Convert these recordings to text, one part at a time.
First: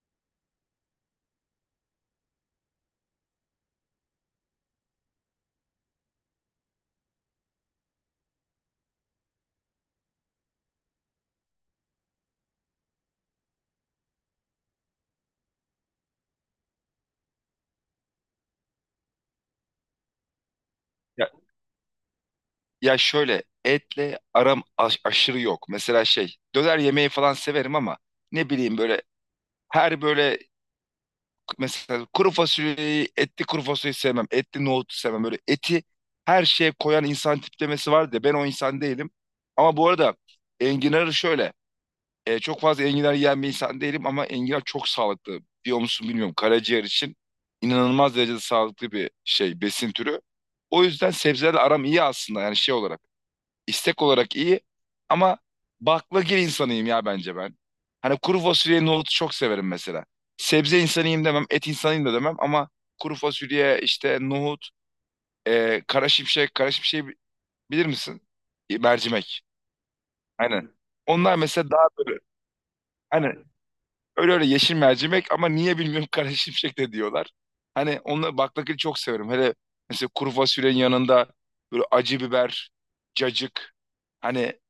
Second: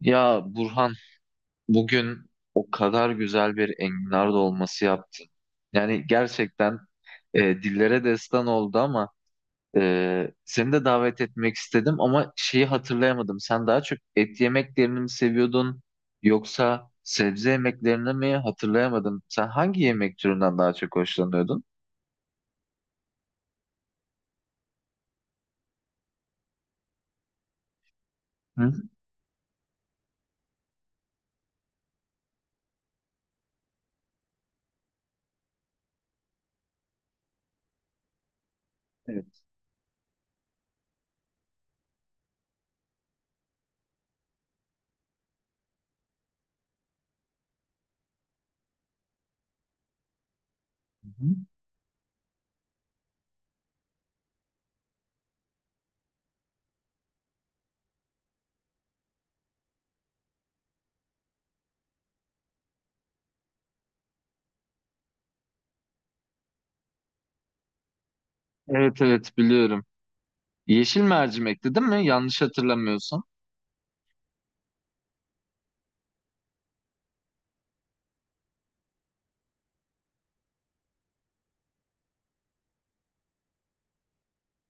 Ya Burhan, bugün o kadar güzel bir enginar dolması yaptın. Yani gerçekten dillere destan oldu. Ama seni de davet etmek istedim ama şeyi hatırlayamadım. Sen daha çok et yemeklerini mi seviyordun yoksa sebze yemeklerini mi hatırlayamadım. Sen hangi yemek türünden daha çok Ya, hoşlanıyordun? ya, şöyle etle aram aşırı yok. Mesela şey döner yemeği falan severim ama ne Hı? bileyim böyle her böyle mesela kuru fasulyeyi etli kuru fasulyeyi sevmem. Etli nohutu sevmem. Böyle eti her şeye koyan insan tiplemesi var da ben o insan değilim. Evet. Ama bu arada enginarı şöyle çok fazla enginar yiyen bir insan değilim ama enginar çok sağlıklı. Biliyor musun bilmiyorum karaciğer için inanılmaz derecede sağlıklı bir şey besin türü. O Hı yüzden hı. sebzelerle aram iyi aslında yani şey olarak. İstek olarak iyi ama baklagil insanıyım ya bence ben. Hani kuru fasulye nohutu çok severim mesela. Sebze insanıyım demem, et insanıyım da demem ama kuru fasulye işte nohut, kara şimşek, kara şimşeği bilir misin? Evet, evet Mercimek. biliyorum. Aynen. Yeşil Onlar mesela mercimekti değil daha mi? böyle Yanlış hatırlamıyorsun. hani öyle öyle yeşil mercimek ama niye bilmiyorum kara şimşek de diyorlar. Hani onları baklagili çok severim. Hele mesela kuru fasulyenin yanında böyle acı biber, cacık. Hani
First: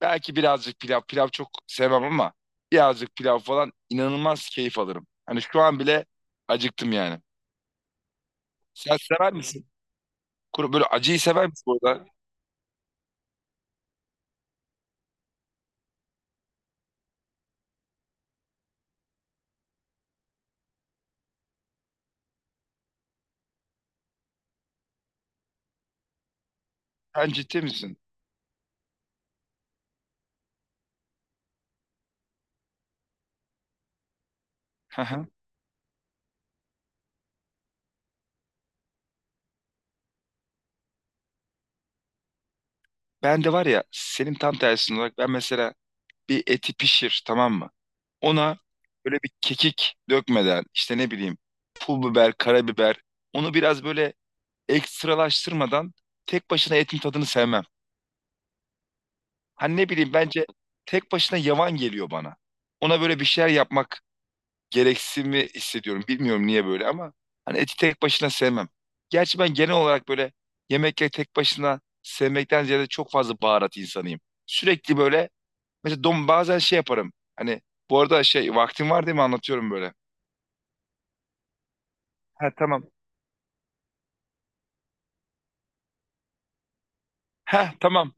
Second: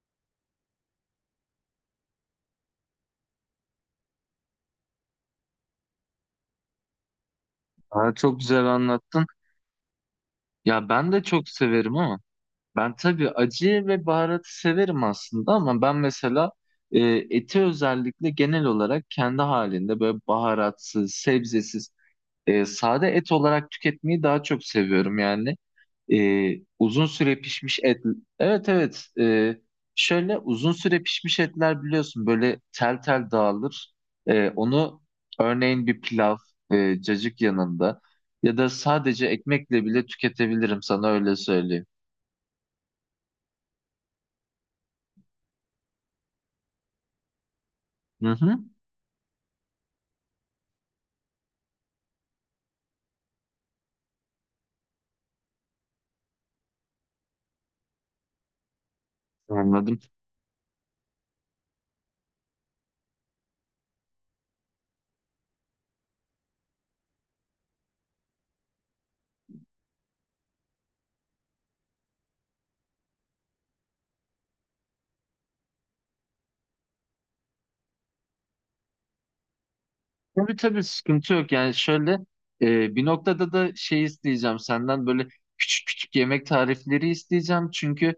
belki birazcık pilav. Pilav çok sevmem ama birazcık pilav falan inanılmaz keyif alırım. Hani şu an bile acıktım yani. Aa, çok güzel Sen anlattın. sever misin? Kuru, böyle Ya ben acıyı de sever çok misin bu severim arada? ama. Ben tabii acı ve baharatı severim aslında, ama ben mesela e, eti özellikle genel olarak kendi halinde böyle baharatsız, sebzesiz, sade et olarak tüketmeyi daha çok seviyorum yani. Uzun Sen süre ciddi pişmiş misin? et. Evet, evet. Şöyle uzun süre pişmiş etler biliyorsun böyle tel tel dağılır. Onu Hı hı. örneğin bir pilav, cacık yanında ya da sadece ekmekle bile tüketebilirim, sana öyle söyleyeyim. Ben de var ya senin tam tersin olarak ben mesela bir eti pişir tamam mı? Hı hı. Ona böyle bir kekik dökmeden işte ne bileyim pul biber, karabiber onu biraz böyle ekstralaştırmadan tek başına etin tadını sevmem. Hani ne Anladım. bileyim bence tek başına yavan geliyor bana. Ona böyle bir şeyler yapmak gereksinimi hissediyorum. Bilmiyorum niye böyle ama hani eti tek başına sevmem. Gerçi ben genel olarak böyle yemekleri tek başına sevmekten ziyade çok fazla baharat insanıyım. Sürekli böyle mesela dom bazen şey yaparım. Hani bu arada şey vaktim var değil mi anlatıyorum böyle. Tabii, tabii sıkıntı yok. Yani şöyle, Ha, tamam. Bir noktada da şey isteyeceğim senden, böyle küçük küçük yemek tarifleri isteyeceğim. Ha, Çünkü tamam.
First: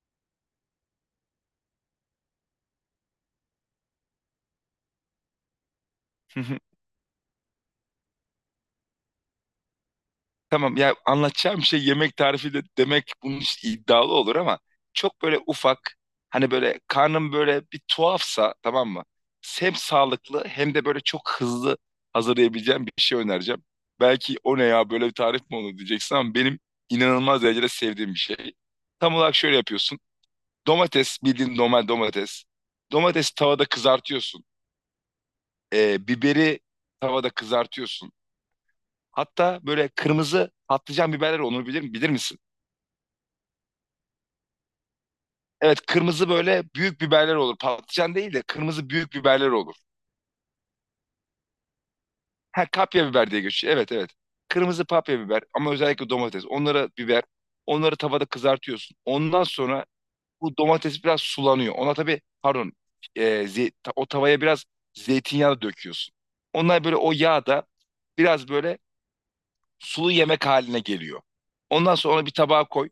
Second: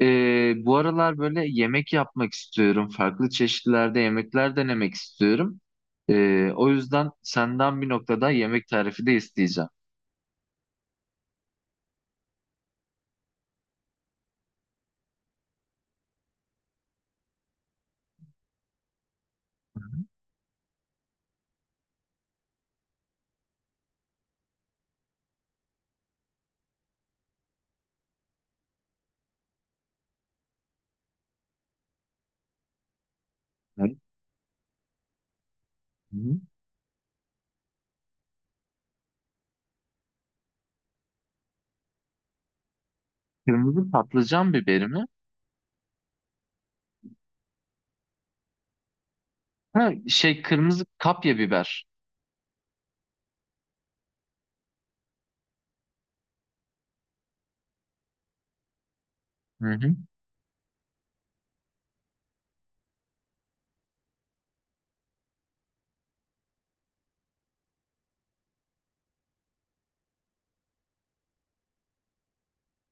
e, bu aralar böyle yemek yapmak istiyorum. Farklı çeşitlerde yemekler denemek istiyorum. O yüzden senden bir noktada yemek tarifi de isteyeceğim. Tamam ya, anlatacağım şey yemek tarifi de demek bunun için iddialı olur ama çok böyle ufak hani böyle karnım böyle bir tuhafsa tamam mı? Hem Hı hı. sağlıklı hem de böyle çok hızlı hazırlayabileceğim bir şey önereceğim. Belki o ne ya böyle bir tarif mi olur diyeceksin ama benim inanılmaz derecede sevdiğim bir şey. Tam olarak şöyle yapıyorsun. Domates bildiğin normal domates. Domatesi tavada Evet. kızartıyorsun. Hı hı. Biberi tavada kızartıyorsun. Hatta böyle kırmızı patlıcan biberler onu bilir misin? Kırmızı patlıcan biberi mi? Evet, kırmızı böyle büyük biberler olur. Patlıcan değil de kırmızı büyük biberler olur. Ha, şey kırmızı kapya biber. Ha, kapya biber diye geçiyor. Evet, evet. Kırmızı papya biber ama özellikle domates. Onlara biber. Onları tavada kızartıyorsun. Ondan Hı sonra hı. bu domates biraz sulanıyor. Ona tabii pardon o tavaya biraz zeytinyağı döküyorsun. Onlar böyle o yağ da biraz böyle sulu yemek haline geliyor. Ondan sonra onu bir tabağa koy.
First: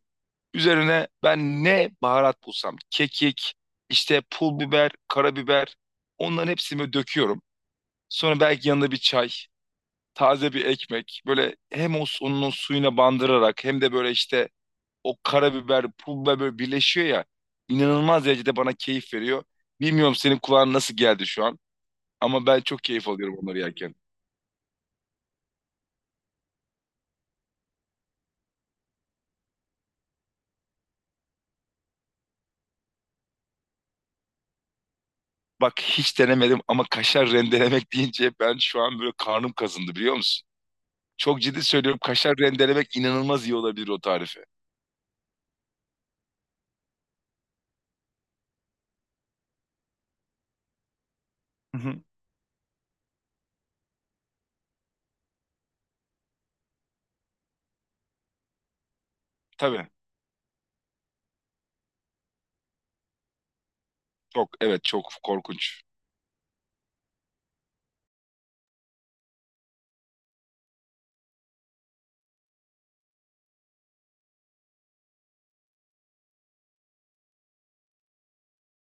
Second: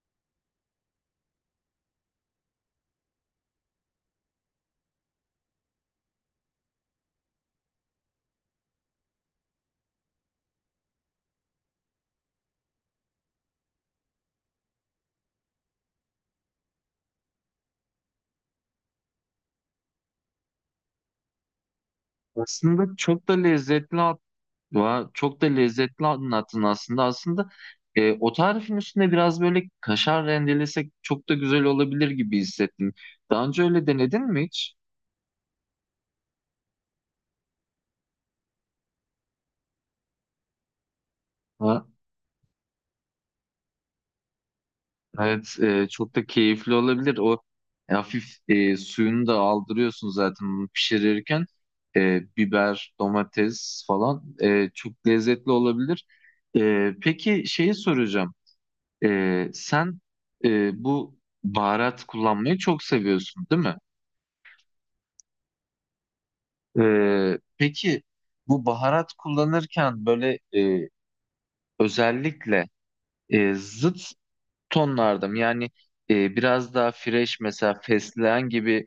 Üzerine ben ne baharat bulsam, kekik, işte pul biber, karabiber, onların hepsini döküyorum. Sonra belki yanında bir çay, taze bir ekmek. Böyle hem o onun o suyuna bandırarak hem de böyle işte o karabiber, pul biber böyle birleşiyor ya. İnanılmaz derecede bana keyif veriyor. Bilmiyorum senin kulağına nasıl geldi şu an ama ben çok Aslında keyif çok da alıyorum onları yerken. lezzetli. Vay, çok da lezzetli anlattın aslında. Aslında o tarifin üstüne biraz böyle kaşar rendelesek çok da güzel olabilir gibi hissettim. Daha önce öyle denedin mi hiç? Bak hiç denemedim ama kaşar rendelemek deyince ben şu an böyle karnım kazındı biliyor musun? Çok ciddi Ha, söylüyorum, kaşar rendelemek inanılmaz iyi olabilir o tarife. evet, çok da keyifli olabilir. O hafif, suyunu da aldırıyorsun zaten bunu pişirirken. Hı hı. Biber, domates falan çok lezzetli olabilir. Peki şeyi soracağım. Tabii. Sen bu baharat kullanmayı çok seviyorsun, değil mi? Çok, evet, çok korkunç. Peki bu baharat kullanırken böyle, özellikle zıt tonlarda mı? Yani biraz daha fresh, mesela fesleğen gibi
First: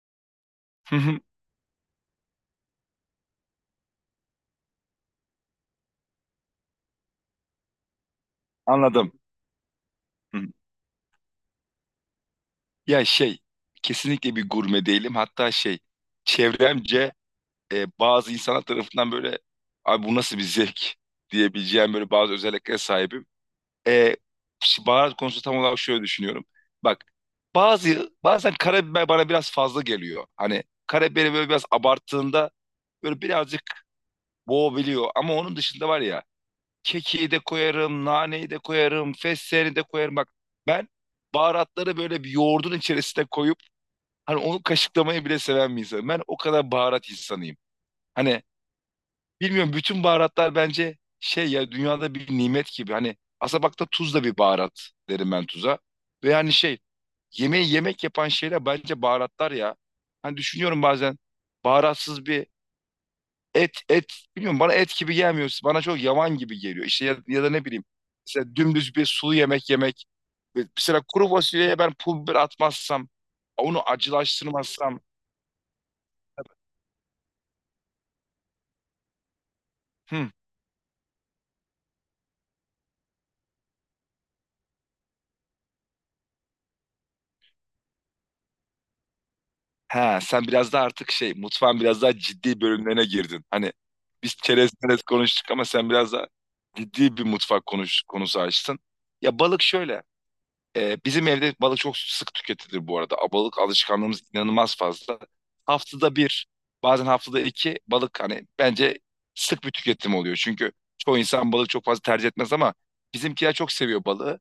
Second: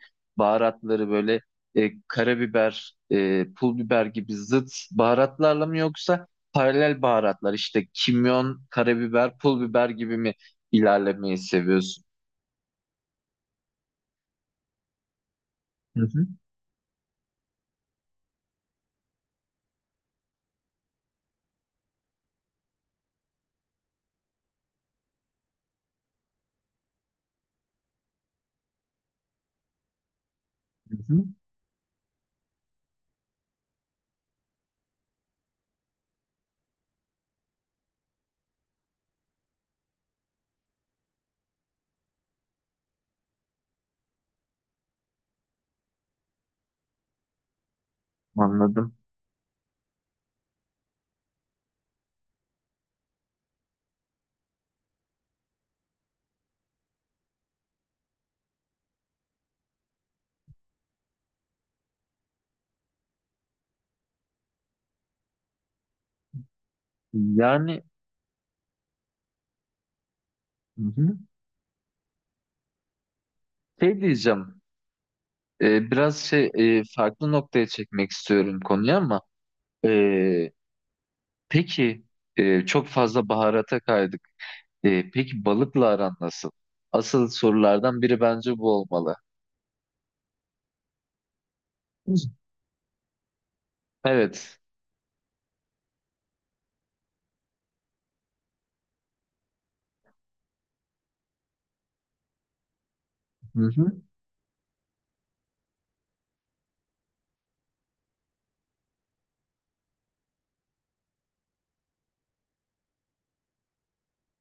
Hı baharatları hı. böyle, karabiber, pul biber gibi zıt baharatlarla mı, yoksa paralel baharatlar işte kimyon, Anladım. karabiber, pul biber gibi mi Hı hı. ilerlemeyi seviyorsun? Ya şey, kesinlikle bir gurme değilim. Hatta şey Hı hı, çevremce bazı insanlar tarafından böyle abi bu nasıl bir zevk diyebileceğim böyle bazı özelliklere sahibim. E, Baharat konusu tam olarak şöyle düşünüyorum. Bak, bazen karabiber bana biraz fazla geliyor. Hani hı hı, karabiberi böyle biraz abarttığında böyle birazcık boğabiliyor. Ama onun dışında var ya, kekiği de koyarım, naneyi de koyarım, fesleğeni de koyarım. Bak, ben baharatları böyle bir yoğurdun içerisine koyup hani onu kaşıklamayı bile seven bir insanım. Ben o kadar baharat insanıyım. Hani anladım. bilmiyorum bütün baharatlar bence şey ya dünyada bir nimet gibi. Hani aslında bak, da tuz da bir baharat derim ben tuza. Ve yani şey, yemeği yemek yapan şeyler bence baharatlar ya. Hani düşünüyorum bazen baharatsız bir et bilmiyorum bana et gibi gelmiyor. Bana çok yavan gibi geliyor. İşte ya, ya da ne Yani bileyim mesela dümdüz bir sulu yemek yemek. Ve hı mesela hı. kuru fasulyeye ben pul biber atmazsam onu Şey diyeceğim. acılaştırmazsam Biraz şey, farklı noktaya çekmek istiyorum konuyu ama hı, e, peki, çok fazla baharata kaydık. Peki balıkla aran nasıl? Asıl sorulardan biri bence bu olmalı. he, Sen biraz daha artık şey mutfağın biraz Hı. daha ciddi bölümlerine girdin. Hani biz Evet. çerez çerez konuştuk ama sen biraz daha ciddi bir mutfak konusu açtın. Ya, balık şöyle. Bizim evde balık çok sık tüketilir bu arada. Balık Hı hı, alışkanlığımız inanılmaz fazla. Haftada bir, bazen haftada iki balık hani bence sık bir tüketim oluyor. Çünkü çoğu insan balık çok fazla tercih etmez ama bizimkiler çok seviyor balığı.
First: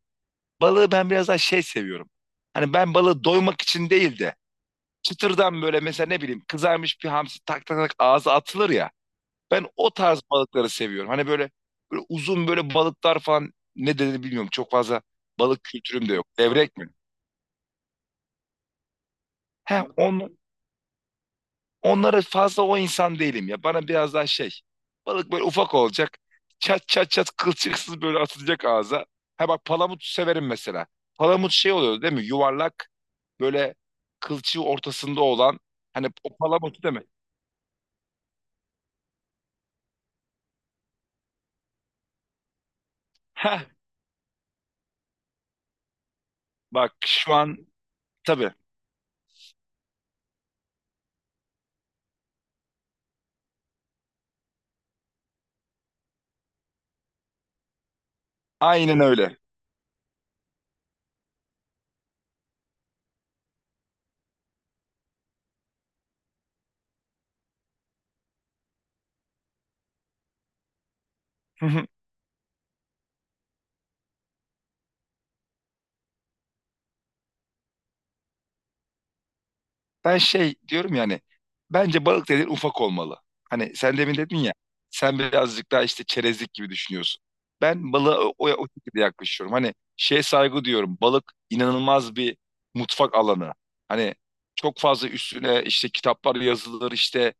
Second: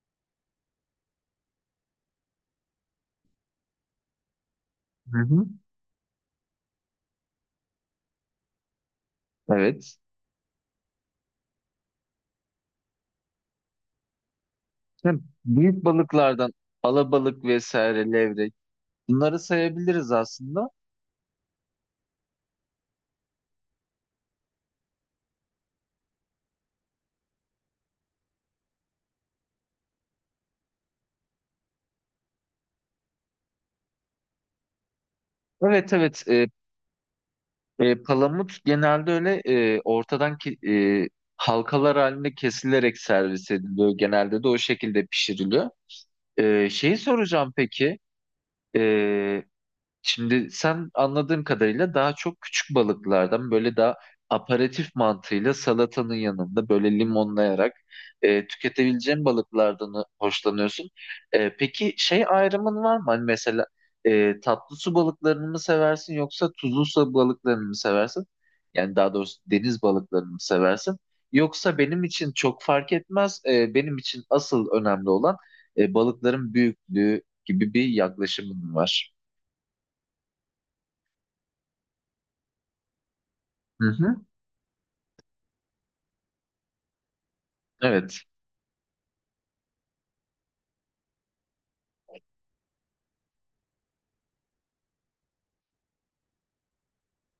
Balığı ben biraz daha şey seviyorum. Hani ben balığı doymak için değil de hı hı. çıtırdan böyle mesela ne bileyim kızarmış bir hamsi tak tak tak ağza atılır ya. Ben o Evet. tarz balıkları seviyorum. Hani böyle, böyle uzun böyle balıklar falan ne dediğini bilmiyorum. Çok fazla Hem balık büyük kültürüm de yok. balıklardan Levrek mi? alabalık vesaire, levrek, bunları He, sayabiliriz on, aslında. onlara fazla o insan değilim ya. Bana biraz daha şey. Balık böyle ufak olacak. Çat çat çat kılçıksız böyle atılacak ağza. Ha bak, palamut severim mesela. Palamut şey oluyor değil mi? Yuvarlak böyle kılçığı ortasında olan Evet, hani evet. o palamut değil mi? Palamut genelde öyle, ortadan ki, halkalar halinde kesilerek servis Heh, ediliyor. Genelde de o şekilde pişiriliyor. Bak Şeyi şu soracağım an peki. tabii E, Şimdi sen anladığım kadarıyla daha çok küçük balıklardan, böyle daha aperatif mantığıyla salatanın yanında böyle limonlayarak aynen tüketebileceğin öyle. balıklardan hoşlanıyorsun. Peki şey ayrımın var mı? Hani mesela tatlı su balıklarını mı seversin yoksa tuzlu su balıklarını mı seversin? Yani daha doğrusu deniz balıklarını mı seversin? Yoksa benim için çok fark etmez. Benim için asıl önemli olan balıkların büyüklüğü gibi bir yaklaşımın var. Ben şey diyorum yani bence balık dediğin ufak olmalı. Hani Hı sen hı. demin dedin ya, sen birazcık daha işte çerezlik gibi düşünüyorsun. Ben Evet. balığa o şekilde yaklaşıyorum. Hani şeye saygı diyorum. Balık inanılmaz bir mutfak alanı. Hani çok fazla üstüne işte kitaplar yazılır işte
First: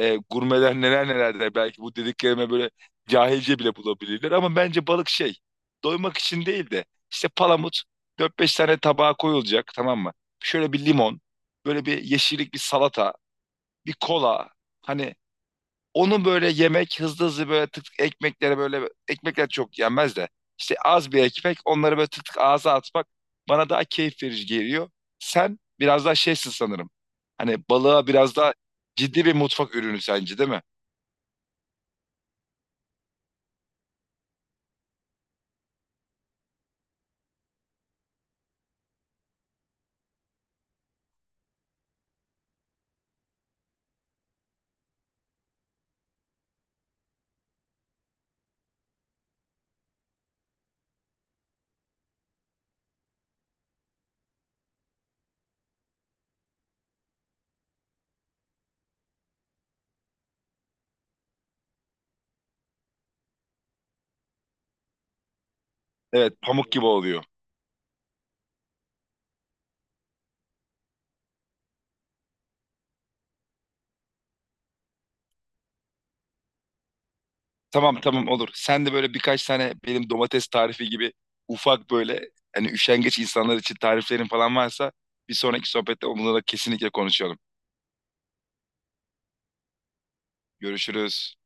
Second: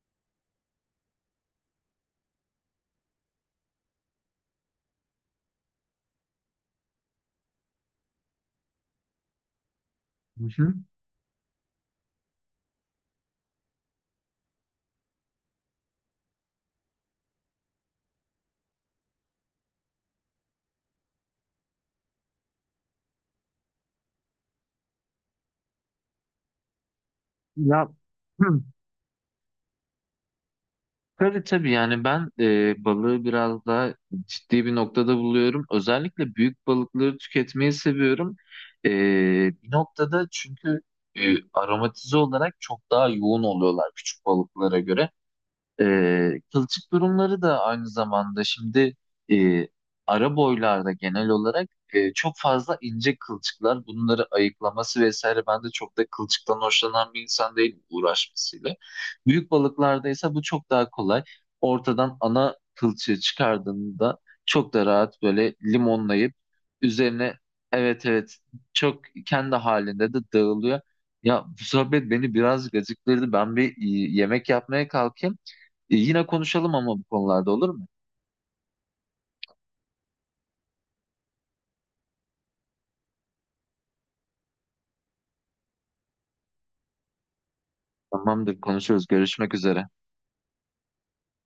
gurmeler neler neler der. Belki bu dediklerime böyle cahilce bile bulabilirler. Ama bence balık şey, doymak için değil de işte palamut dört beş tane tabağa koyulacak tamam mı? Hı Şöyle hı. bir limon, böyle bir yeşillik bir salata, bir kola. Hani onu böyle yemek hızlı hızlı böyle tık tık ekmeklere böyle ekmekler çok yenmez de işte az bir ekmek onları böyle tık tık ağza atmak bana daha keyif verici geliyor. Sen biraz daha şeysin sanırım. Hani Ya balığa biraz daha hı. ciddi bir mutfak ürünü sence değil mi? Tabii, tabii, yani ben balığı biraz daha ciddi bir noktada buluyorum. Özellikle büyük balıkları tüketmeyi seviyorum. E, Bir noktada, çünkü aromatize olarak çok daha yoğun oluyorlar küçük balıklara göre. Kılçık durumları da aynı zamanda, şimdi e, ara boylarda genel olarak çok fazla ince kılçıklar, bunları ayıklaması vesaire, ben de çok da kılçıktan hoşlanan bir insan değilim uğraşmasıyla. Büyük balıklarda ise bu çok daha kolay. Ortadan ana kılçığı çıkardığında çok da rahat böyle limonlayıp Evet, pamuk gibi oluyor. üzerine, evet, evet çok kendi halinde de dağılıyor. Ya bu sohbet beni biraz gacıktırdı. Ben bir yemek yapmaya kalkayım. Yine konuşalım ama bu konularda, olur mu? Tamam, tamam, olur. Sen de böyle birkaç tane benim domates tarifi gibi ufak böyle hani üşengeç insanlar için tariflerin falan varsa bir sonraki sohbette onunla da kesinlikle konuşalım. Tamamdır, konuşuruz. Görüşmek üzere. Görüşürüz.